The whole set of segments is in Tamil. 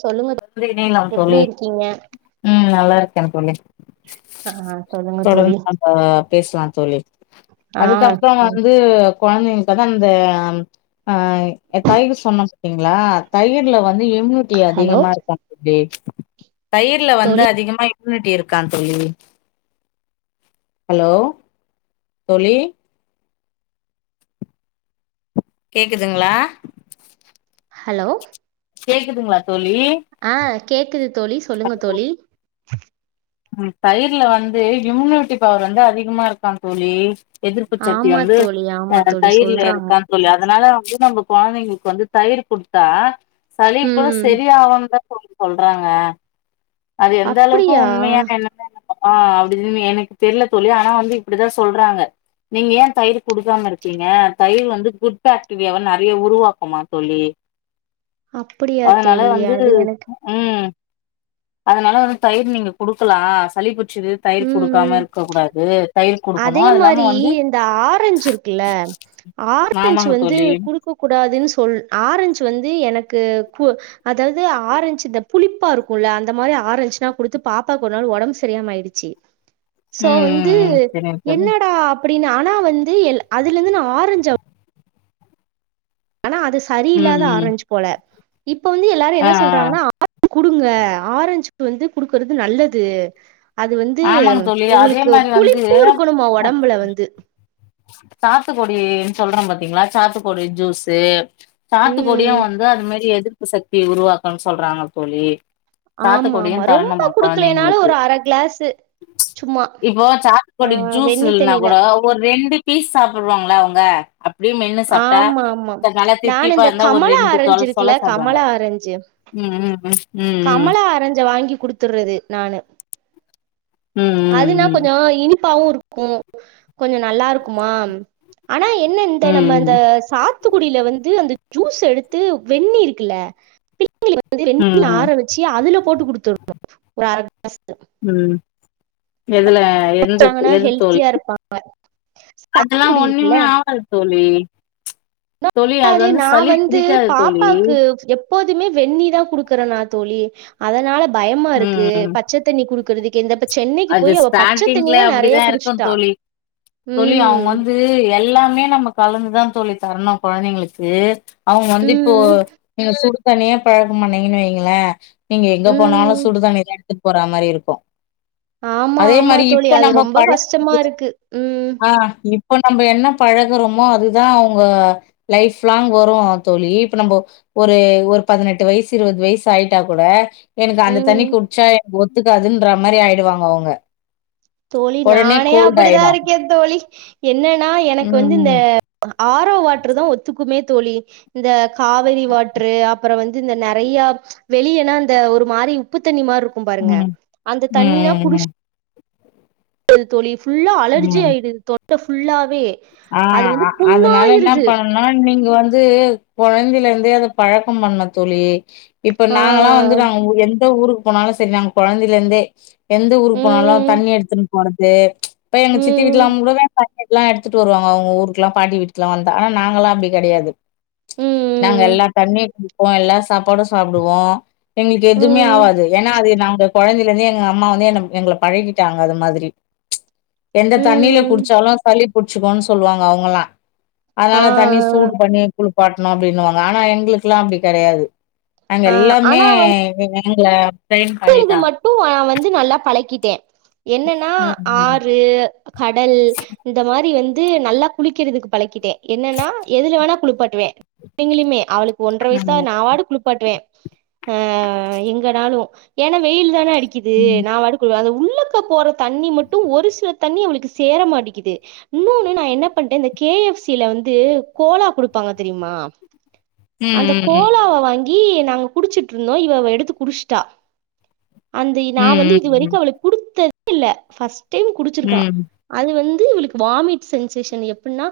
சொல்லுங்க சொல்லிக்கினே இருக்களா எப்டி தோழி இருக்கீங்க ம் நல்லா இருக்கே தோழி ஆ சொல்லுங்க தோழி தொடர்ந்து நாம பேச்லா தோழி ஆ அதுக்கப்புற வந்து கொழந்தைங்களுக்கு வந்து அந்த ஆ எ தயிரு சொன்ன பாத்தீங்களா தயிர்ல வந்து இம்யூனிட்டி ஹலோ அதிகமா இருக்காந் தோழி தயிர்ல வந்து தோழி அதிகமா இம்யூனிடி இருக்கா தோழி ஹலோ தோழி கேக்குதுங்ளா ஹலோ கேக்குதுங்ளா தோழி ஆ கேக்குது தோழி சொல்லுங்க தோழி ம் தயிர்ல வந்து இம்யூனிட்டி பவர் வந்து அதிகமா இருக்காந் தோழி எதிர்ப்பு சத்தி ஆமா வந்து தோழி அ ஆமா தோழி தயிர்ல சொல்றாங்க இருக்கா தோழி அதனால வந்து நம்ம கொழந்தைங்களுக்கு வந்து தயிர் குடுத்தா சளி கூட ம் செரி ஆவுந்தா தோழி சொல்றாங்க அது எந்த அளவுக்கு அப்டியா உண்மையா ஆ அப்டின் எனக்கு தெரில தோழி ஆனா வந்து இப்டிதா சொல்றாங்க நீங்க ஏ தயிர் குடுக்காம இருக்கீங்க தயிர் வந்து குட் பேக்டிரியாவ நெறைய உருவாக்குமா தோழி அப்டியா அதனால தோழி வந்து அது எனக்கு ம் அதனால வந்து தயிர் நீங்க குடுக்கலா சளி புட்ச்சிது தயிர் ம் குடுக்காம ம் இருக்க கூடாது தயிர் குடுக்கணு அதே அது இல்லாம மாரி வந்து இந்த ஆரஞ்சு இருக்குல்ல ஆமாங்க தோழி குக்க கூடாதுன் சொல் ஆரஞ்சு வந்து எனக்கு கு அதாவ்து ஆரஞ்சு இந்த புளிப்பா இருக்குல்ல அந்த மாரி ஆரஞ்சுனா குடுத்து பாப்பாக்கு ஒரு நாள் ஒடம்பு சரியாமயிடு ச்சி சோ ம் ம் வந்து ம் சரிங்க தோழி என்னடா அப்டினு ஆனா வந்து எல் அதுல இருந்து நா ஆரஞ்ச ஆனா அது ம் சரியில்லாத ம் ஆரஞ்சு போல இப்ப வந்து எல்லாரு ஆ என்ன சொல்றாங்கன்னா ஆ [inaudible] குடுங்க ஆரஞ்சுக் வந்து குடுக்கறது நல்லது அது வந்து ஆ ஆமாங்க தோழி அதே உங்களுக்கு மாரி வந்து புளிப்பு இருக்கணுமா ஒடம்புல வந்து சாத்துக்கொடி சொல்றம் பாத்தீங்ளா சாத்துக்கொடி ஜூஸு சாத்துக்கொடியு ம் வந்து அதுமாரி எதிர்ப்பு சத்தி உருவாக்குன் சொல்றாங்க தோழி ஆமா சாத்துக்கொடியு ஆமா ரொம்ப தரனும்மா குடுக்கலைனாலு கொழந்தைங்களுக்கு ஒரு அர கிளாஸு சும்மா இப்போ ஆ சாத்துக்கொடி ஜூஸ் வெண்ணி இல்லனா தண்ணில கூட ஒரு ரெண்டு பீஸ் சாப்புடுவாங்ளா அவுங்க ஆம்மாமா தித்திப்பா நானுந்த இருந்தா ஒரு கமலா ரெண்டு சொல சொல ஆரஞ்சிருக்குல்ல சாப்டுவாங்க கமலா ஆரஞ்சு ம் ம் ம் ம் கமலா ஆரஞ்ச வாங்கி குடுத்துறது நானு அதுனா ம் கொஞ்ச இனிப்பாவு இருக்கு கொஞ்ச நல்லா இருக்குமா ஆனா என்ன இந்த ம் ம் ம் நம்ம ம் அந்த சா த்துக்குடியில வந்து அந்த ஜூஸ் எடுத்து வெந்நி இருக்குல்ல பிள்ளைங்களுக்கு வந்து வெந்நி ம் ஆரவச் சி அதுல போட்டு குடுத்துர்ணு ஒரு அர க்ளாஸு ம் எதுல ந்த குடிச்சாங்கன்னா எது ஹெல்த்தியா தோழி இருப்பா அதெல்லா சாத்துக்குடி இருக்குல்ல ஒண்ணுமே ஆவாது தோழி தோழி அது முன்னாடியே வந்து நா சளி வந்து பிடிக்காது தோழி. பாப்பாக்கு எப் போதுமே வெந்நி தா குடுக்கற நா தோழி அதனால பயமா இருக்கு ம் பச்ச தண்ணி குடுக்கறது க்கே இந்தப்ப சென்னைக்கு அது போயி அவ பச்ச தண்ணி ஸ்டார்ட்டிங்ல தா நெறையா அப்டிதா இருக்கும் குடுச்ட்டா தோழி. தோழி அவுங்க வந்து எல்லாமே நமக் கலந்துதா தோழி தரணு கொழந்தைங்களுக்கு அவுங்க வந்து இப்போ ம் நீங்க சுடு தண்ணியே பழக்கம் பண்ணீங்கன் வெய்ங்களே நீங்க எங்க போனாலு ம் சுடுதண்ணிதா எடுத்துட்டு போற மாரி இருக்கு ஆமா அதே ஆமா மாரி தோழி இப்ப அது நம்ம ரொம்ப கஷ்டமா பழக்கறது இருக்கு ம் தா ஆ தோழி இப்ப நம்ப என்ன பழகுறோமோ அதுதா அவுங்க லைஃப் லாங் வரு தோழி இப்ப நம்போ ஒரு ஒரு பதினெட்டு வயசு இருவது வயசு ஆயிட்டா கூட எனக்கு அந்த ம் தண்ணி குடிச்சா எனக்கு ஒத்துக்காதுன்ற மாரி ஆயிடுவாங்க அவுங்க தோழி உடனே நானே கோல்ட் அப்டிதா ஆயிடும். இருக்க தோழி என்னனா ம், எனக்கு வந்து இந்த ம், ஆரோ வாட்டரு தா ஒத்துக்குமே தோழி இந்த காவேரி வாட்ரு அப்ற வந்து இந்த நெறயா வெளியனா இந்த ஒரு மாரி உப்பு தண்ணி மாரி இருக்கு பாருங்க ம், அந்த தண்ணினா குடிச் ம், தோழி ஃபுல்லா ம், ம். அலர்ஜி ஆயிடுது தொண்ட ஃபுல்லாவே ஆ அது வந்து அதுனால என்னா புண்ணாயிருது பண்ணனு மேம் நீங்க வந்து கொழந்தைலருந்தே அத பழக்க பண்ணு தோழி இப்ப ஆ நாங்கல்லா வந்து நாங்க எந்த ஊருக்கு போனாலு சரி நாங்க கொழந்தைலருந்தே எந்த ஊருக்கு போனாலு ம் தண்ணி எடுத்துன்னு போறது இப்ப எங்க சித்தி ம் வீட்டுலா கூடவே தண்ணி எல்லா எடு துட்டு வருவாங்க அவுங்க ஊருக்குலா பாட்டி வீட்டுக்குல்லா வந்தா ஆனா நாங்களா அப்டி கெடையாது நாங்க ம் எல்லா தண்ணி குடிப்போ எல்லா சாப்பாடு சாப்டுவோ எங்களுக்கு ம் எதுமே ம் ஆவாது ஏன்னா அது நாங்க கொழந்தைக் இருந்து எங்க அம்மா வந்து என்ன எங்கள பழகிட்டாங்க அது மாதிரி எந்த தண்ணில ம் குடிச்சாலு சளி புடிச்சுக்குன் சொல்லுவாங்க அவுங்கல்லா ஆ அதனால தண்ணி சூடூ பண்ணி குளிப்பாட்ணு அப்டின்னுவாங்க ஆனா எங்களுக்குல்லா அப்டி கெடையாது நாங்க ஆ ஆனா எல்லாமே எங்க பிரைன்ல ட்ரெயின் பண்ணிட்டோ அ மட்டு நா வந்து நல்லா பழக்கிட்ட என்னன்னா ம், ஆறு கடல் இந்த மாரி வந்து நல்லா குளிக்கிறதுக்கு பழக்கிட்ட என்னனா எதுல வேணா குளிப்பாட்டுவ எங்களுமே அவளுக்கு ஒன்ற வயசுதா ம், நா பாட்டுக்கு குளிப்பாட்டுவே ஆ எங்கனாலு ஏன்னா வெயில் தான அடிக்கு க்குது ம். நா வாட்டுக்கு வேல அந்த உள்ளக்க போற தண்ணி மட்டு ஒரு சில தண்ணி அவளுக்கு சேர மாட்டேக்குது இன்னொன்னு நா என்ன பண்ட்ட இந்த கேஎஃப்சில வந்து கோலா குடுப்பாங்க தெரிமா அந்த ம். கோலாவ வாங்கி நாங்க குடிச்சுட்டு இருந்தோ இவ எடுத்து குடிச்ட்டா அந்த நா வந்து ம், இதுவரைக்கு ம், அவளுக் குடுத்ததே இல்ல ஃபர்ஸ்ட் டைம் ம். குடிச்சிருக்கா ம், அது வந்து இவளுக்கு வாமிட் சென்சேஷன் எப்டின்னா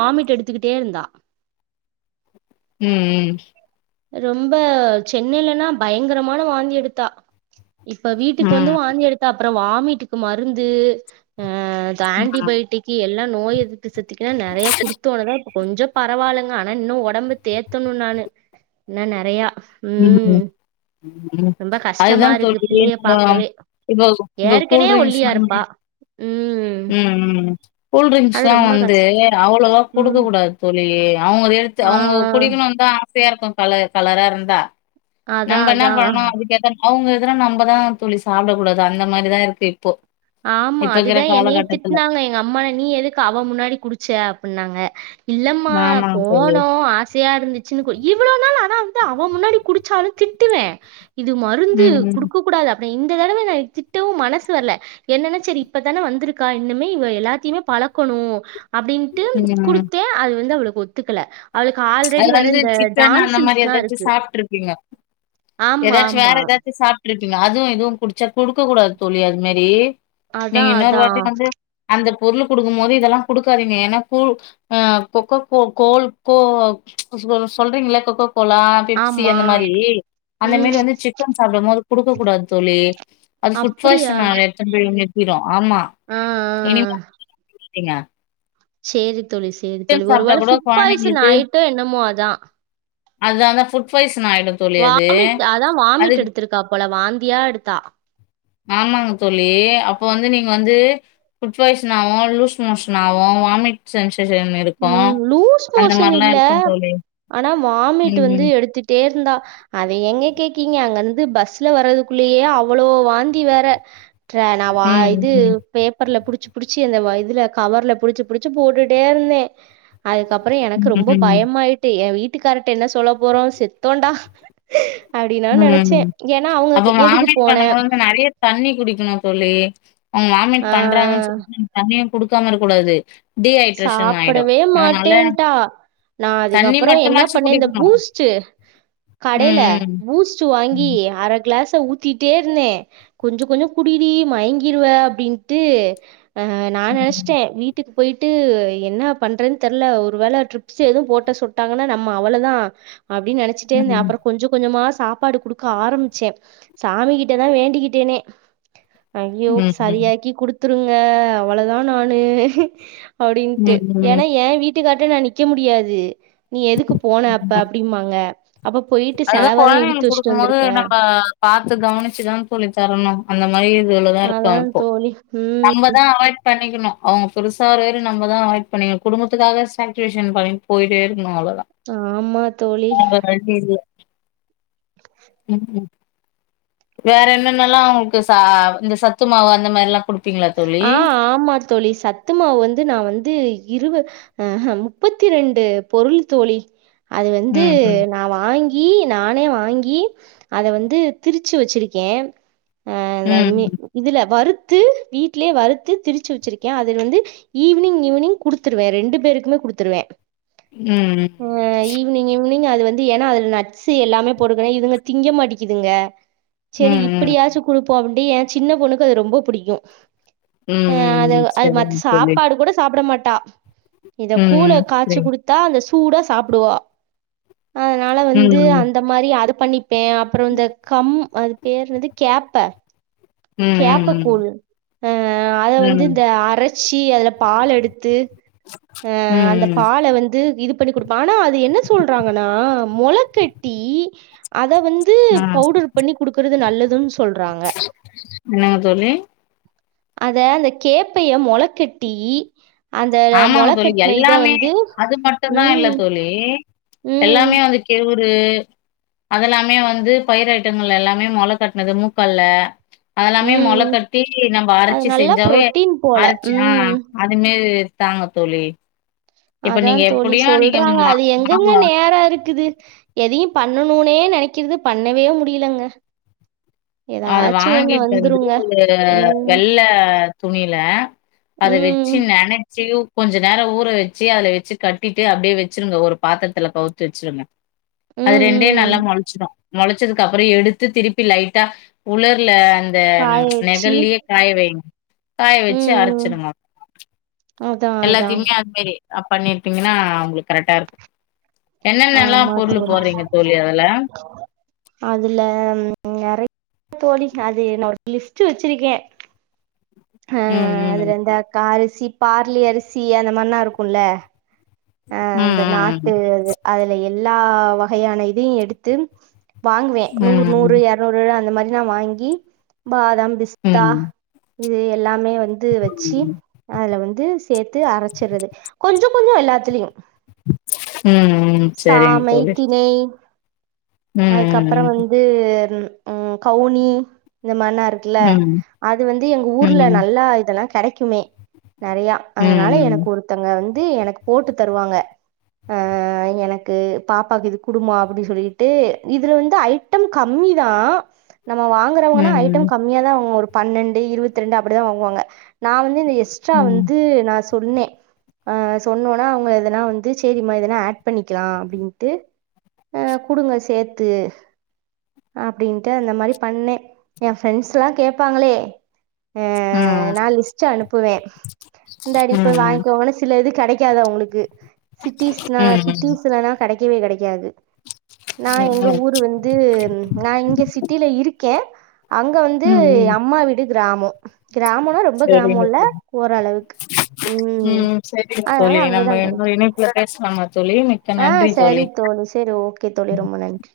வாமிட் எடுத்துக்கிட்டே இருந்தா ம் ரொம்ப சென்னைலனா பயங்கரமான வாந்தி எடுத்தா இப்ப ம். வீட்டுக்கு ம், வந்து வாந்தி எடுத்தா அப்ற வாமிட்டுக்கு மருந்து அ ஆன்டிபயோட்டிக் எல்லா நோய் எதிர்ப்பு சத்திக்குன்னா நெறய குடுத்த உடனேதா கொஞ்சோ பரவால்லங்க ஆனா இன்னு உடம்பு தேத்தணு நானு இன்னு நெறயா அதுதா கஷ்டமா இருக்கு தோழி பிள்ளைய மீண்டுமா பாக்கவே இதோ இந்த ஏற்கனே கூல்ட்ரிங்க்ஸ் ஒல்லியா வந்து இருப்பா ம் ம் அது கூல்ட்ரிங்க்ஸ்ல்லா ரொம்ப வந்து கஷ் அவ்ளோவா குடுக்க ம் கூடாது தோழி அவங்க எடுத்து ஆ அவங்க குடிக்கணுன் தா ஆசையா இருக்கு கலர் கலரா இருந்தா அதா நம்ம என்ன அதா பண்ணணு அதுக்கேத்த அவங்க எதுர நம்மதா தோழி சாப்ட கூடாது அந்த மாரிதா இருக்கு இப்போ ஆமா இப்ப இருக்கிற அதுதா என்னயே காலகட்டத்துல. திட்னாங்க எங்க அம்மா நீ எதுக்கு அவ முன்னாடி குடிச்ச அப்டின்னாங்க இல்லம்மா ஆமாங்க தோழி. போனோ ஆசையா இருந்துச்சு சின்ன கு இவ்ளோ நாள் ஆனா வந்து அவன் முன்னாடி குடிச்சாலு திட்டுவே இது மருந்து ம், குடுக்க கூடாது அப்ப இந்த தடவ நா திட்டவு மனசு வரல என்னனா சரி இப்பதான வந்திருக்கா இன்னுமே இவ எல்லாத்தையுமே பழக்கணு அப்படின்ட்டு ம், ம். குடுத்த அது வந்து அவளுக்கு ஒத்துக்கல அவளுக்கு அது ஆல்ரெடி வேற வந்து இந்த சிக்கன் டான் அந்த மாரி சிம்ஸ்லாம் எதாச்சு இருக்கு. சாப்ட்ருப்பிங்க ஆமா, எதாச்சு வேற ஆமா. எதாச்சு சாப்ட் ருப்பிங்க அதுவு இதுவு குடிச்சா குடுக்க கூடாது தோழி அது மேரி நீங்க அதான், இன்னொரு வாட்டி அதான். வந்து அந்த பொருள் குடுக்கும் போது இதெல்லா குடுக்காதீங்க ஏன்னா கூல் ஆ கொக்கக்கோ கோல் கோ சொல்றீங்கள கொக்க கோலா பெப்சி ஆமா. அந்த மாரி அந்த மேரி ம். வந்து சிக் சாப்டும் போது குடுக்க கூடாது தோழி அது ஃபுட் அப்படியா? பாய்சன் ஆ எடுத்துட் போய் நிறுத்திறு ஆமா ம் ம் இனிமே [inaudible] ங்க சேரி தோழி சேரி தோழி சாப்ட்டா ஒருவேள கூட ஃபுட் பாய்சன் கொழந்தைங்களுக்கு ஆயிட்டோ என்னமோ அதா அதா அதா ஃபுட் பாய்சன் ஆயிடு தோழி அது வாமிட் அதா வாமிட் அதுக்கு எடுத்திருக்கா போல வாந்தியா எடுத்தா ஆமாங்க தோழி அப்ப வந்து நீங்க வந்து ஃபுட் பாய்ஷன் ஆவு லூஸ் மோஷன் ஆவு வாமிட் சென்சேஷன் இருக்கு ம் லூஸ் அந்த மோஷன் மார்லா இல்ல. இருக்கு தோழி ஆனா வாமிட் ம் வந்து ம் எடுத்துட்டே இருந்தா அத ஏங்க கேக்கீங்க அங்க இருந்து பஸ்ல வர்றதுக்குள்ளயே அவ்ளோ வாந்தி வேற ற நா வா ம் இது ம் பேப்பர்ல புடிச்சு புடிச்சு அந்த வ இதுல கவர்ல புடிச்சு புடிச்சு போட்டுட்டே இருந்தே அதுக்கப்புற எனக்கு ம் ரொம்ப பயமாயிட்டு எ வீட்டுக்கார்ட என்ன சொல்ல போறோ செத்தோண்டா அப்படினா ம் நெனைச்சே ம் ஏன்னா அவங்க அப்ப எதுக்கு வாமிட் போன பண்ணும்போது வந்து நெறைய தண்ணி குடிக்கணு தோழி அவங்க வாமிட் ஆ பண்றாங்கன் ஆ சொல்லி தண்ணியு குடுக்காம இருக்க கூடாது சாப்படவே மாட்டேன்டா நா தண்ணி அதுக்கப்புற என்னா மட்டுமாச்சும் பண்ணே இந்த குடிக்கணும். பூஸ்டு கடைல ம், பூஸ் ச்ச வாங்கி ம். அர க்ளாஸ ஊத் திட்டே இருந்தே கொஞ்ச கொஞ்ச குடிடி மயங்கிறுவ அப்டின்ட்டு அ நா ம். நெனச்டே வீட்டுக்கு ட்டு என்ன பண்றன் தெர்ல ஒரு வேள ட்ரிப்ஸ் எதுவு போட்ட சொட்டாங்கன்னா நம்ம அவ்ளதா அப்டின் நெனைச்டே இருந்தே ம். அப்ற கொஞ்ச கொஞ்சமா சாப்பாடு குடுக் க ஆரம்பிச்சே சாமி கிட்டதா வேண்டிக்கிட்டேனே ஐயோ ம். ம். சரியாக்கி குடுத்துருங்க அவ்வளதா நானு அப்டின்ட்டு ம். ம். ஏன்னா ஏ வீட்டுக்கார்ட்ட நா நிக்க முடியாது நீ எதுக்கு போன அப்ப ம். அப்டிம்மாங்க அப்ப போய்ட்டு அதுதான் செலவதா இழுத்து குழந்தைங்களுக்கு வச்சிட்டு குடுக்கும்போது வந்திருக்க நம்ம பாத்து கவனிச்சுதா தோழி தரணு அந்த மாரி இது இவ்ளதா இருக்கு அதா இப்போ தோழி ம் நம்ப தா அவாய்ட் பண்ணிக்கணு அவங்க பெருசா ஒரு ஒரு நம்பதா அவாய்ட் பண்ணிக்கணு குடும்பத்துக்காக சேக்ரீப்பேஷன் பண் போய்ட்டே இருக்கனு அவ்ளோத ஆமா தோழி இல்ல [inaudible] ஆமா வேற என்னென்னல்லா அவனக்கு ச இந்த சத்து மாவு அந்த மார்லா குடுத்து ஆ ஆமா தோழி சத்துமாவு வந்து நா வந்து இருவது அ ஹ முப்பத்தி ரெண்டு பொருள் தோழி அது வந்து ம், ம். நா வாங்கி நானே வாங்கி அத வந்து திருச்சு வச்சிருக்கே அ இந்த மீ ம், இதுல வறுத்து வீட்லயே வறுத்து திரிச்சு வச்சிருக்கே அது வந்து ஈவினிங் ஈவினிங் குடுத்துருவே ரெண்டு பேருக்குமே குடுத்துருவே ம் ம் னி் அது வந்து ஏன்னா அதுல ஈவினிங் அது வந்து ஏன்னா நட்ஸ் எல்லாமே போடுக்கே இதுக திங்க மாட்டிங்குதுங்க ம், சரி ம். இப்படியாச்சு குடுப்போ அப்பட என் சின்ன பொண்ணக்கு அது ரொம்ப புடிக்கு ம், ம். ம், அ ம், அது ம். அது மத்த சரிங்க தோழி. சாப்பாடு கூட சாப்பிட மாட்டா இந்த ம், கூல ம். காய்ச்சு சரிங்க. குடுத்தா அந்த சூடா சாப்புடுவா அதனால வந்து ம், ம். அந்த அது மாரி அது பண்ணிப்பே அப்பற இந்த கம் அது பேர் என்னது கேப்ப ம், ம், கேப்பக்கூழ் ஆ அத ம். வந்து ம். இந்த அரைச்சி அதுல பால் எடுத்து ஆ அந்த ம், ம். பால வந்து இது பண்ணி குடுப்ப ஆனா அது என்ன சொல்றாங்கன்னா மொளக்கட்டி அத வந்து ஆ. பவுடர் பண்ணி குடுக்கறது நல்லதுன் சொல்றாங்க என்னாங்க தோழி அத அந்த கேப்பைய மொளக்கட்டி அந்த ஆமாங்க மொள தோழி கட்ன இத எல்லாமே வந்து அது மட்டுந்தா இல்ல ம் தோழி ம் எல்லாமே வந்து கேழ் ஒரு அதெல்லாமே வந்து பயிர் ஐட்டங்கள் எல்லாமே மொள கட்னது மூக்கால்ல அதெல்லாமே ம் மொள கட்டி நம்ம அது அரைச்சி நல்லா செஞ்சாவே புரோட்டீன் போல அரைச்சி ஆ ம் அதுமாரி தாங்கத்தோழி அதா தோழி சொல்றாங்க மா அது எங்கெங்க மாவு நேர இருக்குது எதையு பண்ணணுனே நெனைக்கிறது பண்ணவே முடியலங்க அத ஏதாச்சு ஒண்ணு வாங்கிட்டு வந்து வந்துருங்க ஒரு ம், வெள்ள துணியில ம், அத வச்சு ம். நனைச்சு கொஞ்ச நேர ஊற வச்சு அல வச்சு கட்டிட்டு அப்படியே வச்சுருங்க ஒரு பாத்திரத்துல கவுத்து வச்சுருங்க அது ரெண்டே நல்லா ம். மொளச்சிரு மொளச்சதுக்கப்பற எடுத்து திருப்பி லைட்டா உலர்ல அந்த காய வச்சு நெகல்லயே காய வய்ங்க காய வச்சு ம். அரைச்சிடுங்க அதான், அதான். எல்லாத்தையுமே அது மாரி பண்ணிருப்பிங்கனா அவங்களுக்கு கரெக்டா இருக்கு என்னென்னல்லா ஆமா பொருளு தோழி. போறீங்க தோழி அதுல அதுல நெறைய தோழி அது என்னோட லிஸ்ட்டு வச்சிருக்கே ஆ ம் அதுல இந்த கா அரிசி பார்லி அரிசி அந்த மார்லா இருக்கும்ல அ ம் இந்த ம் நாட்டு ம் அது அதுல எல்லா வகையான இதையு எடுத்து வாங்குவே நூற் ம் நூறு ஏறநூறு அந்த மாரிலா வாங்கி பாதாம் பிஸ்தா ம் இது எல்லாமே வந்து ம் வச்சு ம் அதுல வந்து சேத்து அரச்சர்றது கொஞ்சோ கொஞ்சோ எல்லாத்துலயு ம் ம் செரிங் தோழி ம் அதுக்கப்பறோ ம் வந்து ம் கவுனி இந்த மார்லா இருக் குல ம் ம் அது வந்து எங்க ஊர்ல ம் நல்லா இதெல்லா கெடைக்குமே நெறையா ம் அதனால ம் எனக்கு ஒருத்தங்க வந்து எனக்கு போட்டு தருவாங்க அ எனக்கு பாப்பாக்கு இது குடுமா அப்டின் சொல்லிட்டு இதுல வந்து ஐட்டம் கம்மிதா நம்ம ம் ம் வாங்குறவங்கன்னா ம் ஐட்டம் கம்மியா தா வாங்க ஒரு பன்னெண்டு இருவத்தி ரெண்டு அப்டிதா வாங்குவாங்க நா வந்து இங்க எக்ஸ்ட்ரா ம் வந்து நா சொன்னே ஆ சொன்னனா அவங்க இதெல்லா வந்து சரிம்மா இதலா ஆட் பண்ணிக்லா அப்டின்ட்டு அ குடுங்க சேத்து அப்டின்ட்டு அந்த மாரி பண்ணே எ ஃப்ரெண்ட்ஸ்லா கேப்பாங்ளே அ ம் நா லிஸ்ட்டு அனுப்புவே இந்தாடி போய் ம் வாய்ங்கோங்கனு சில இது கெடைக்காது அவுங்ளுக் கு சிட்டிஸ்னா சிட்டிஸ்லனா கடைக்கவே கடைக்காது நா எங்க ம், ஊரு வந்து நா இங்க சிட்டில இருக்கே அங்க வந்து ம். அம்மா வீடு கிராமோ கிராமோனா ரொம்ப சரிங்க கிராமோல்ல தோழி ஓரளவுக்கு ம் சரிங்க அதனால தோழி நம்ப அங்கதா கெடைக்கு இன்னொரு இணைப்புல பேசலாமா தோழி மிக்க ஆ நன்றி சரி தோழி சரி ஓகே தோழி ரொம்ப நன்றி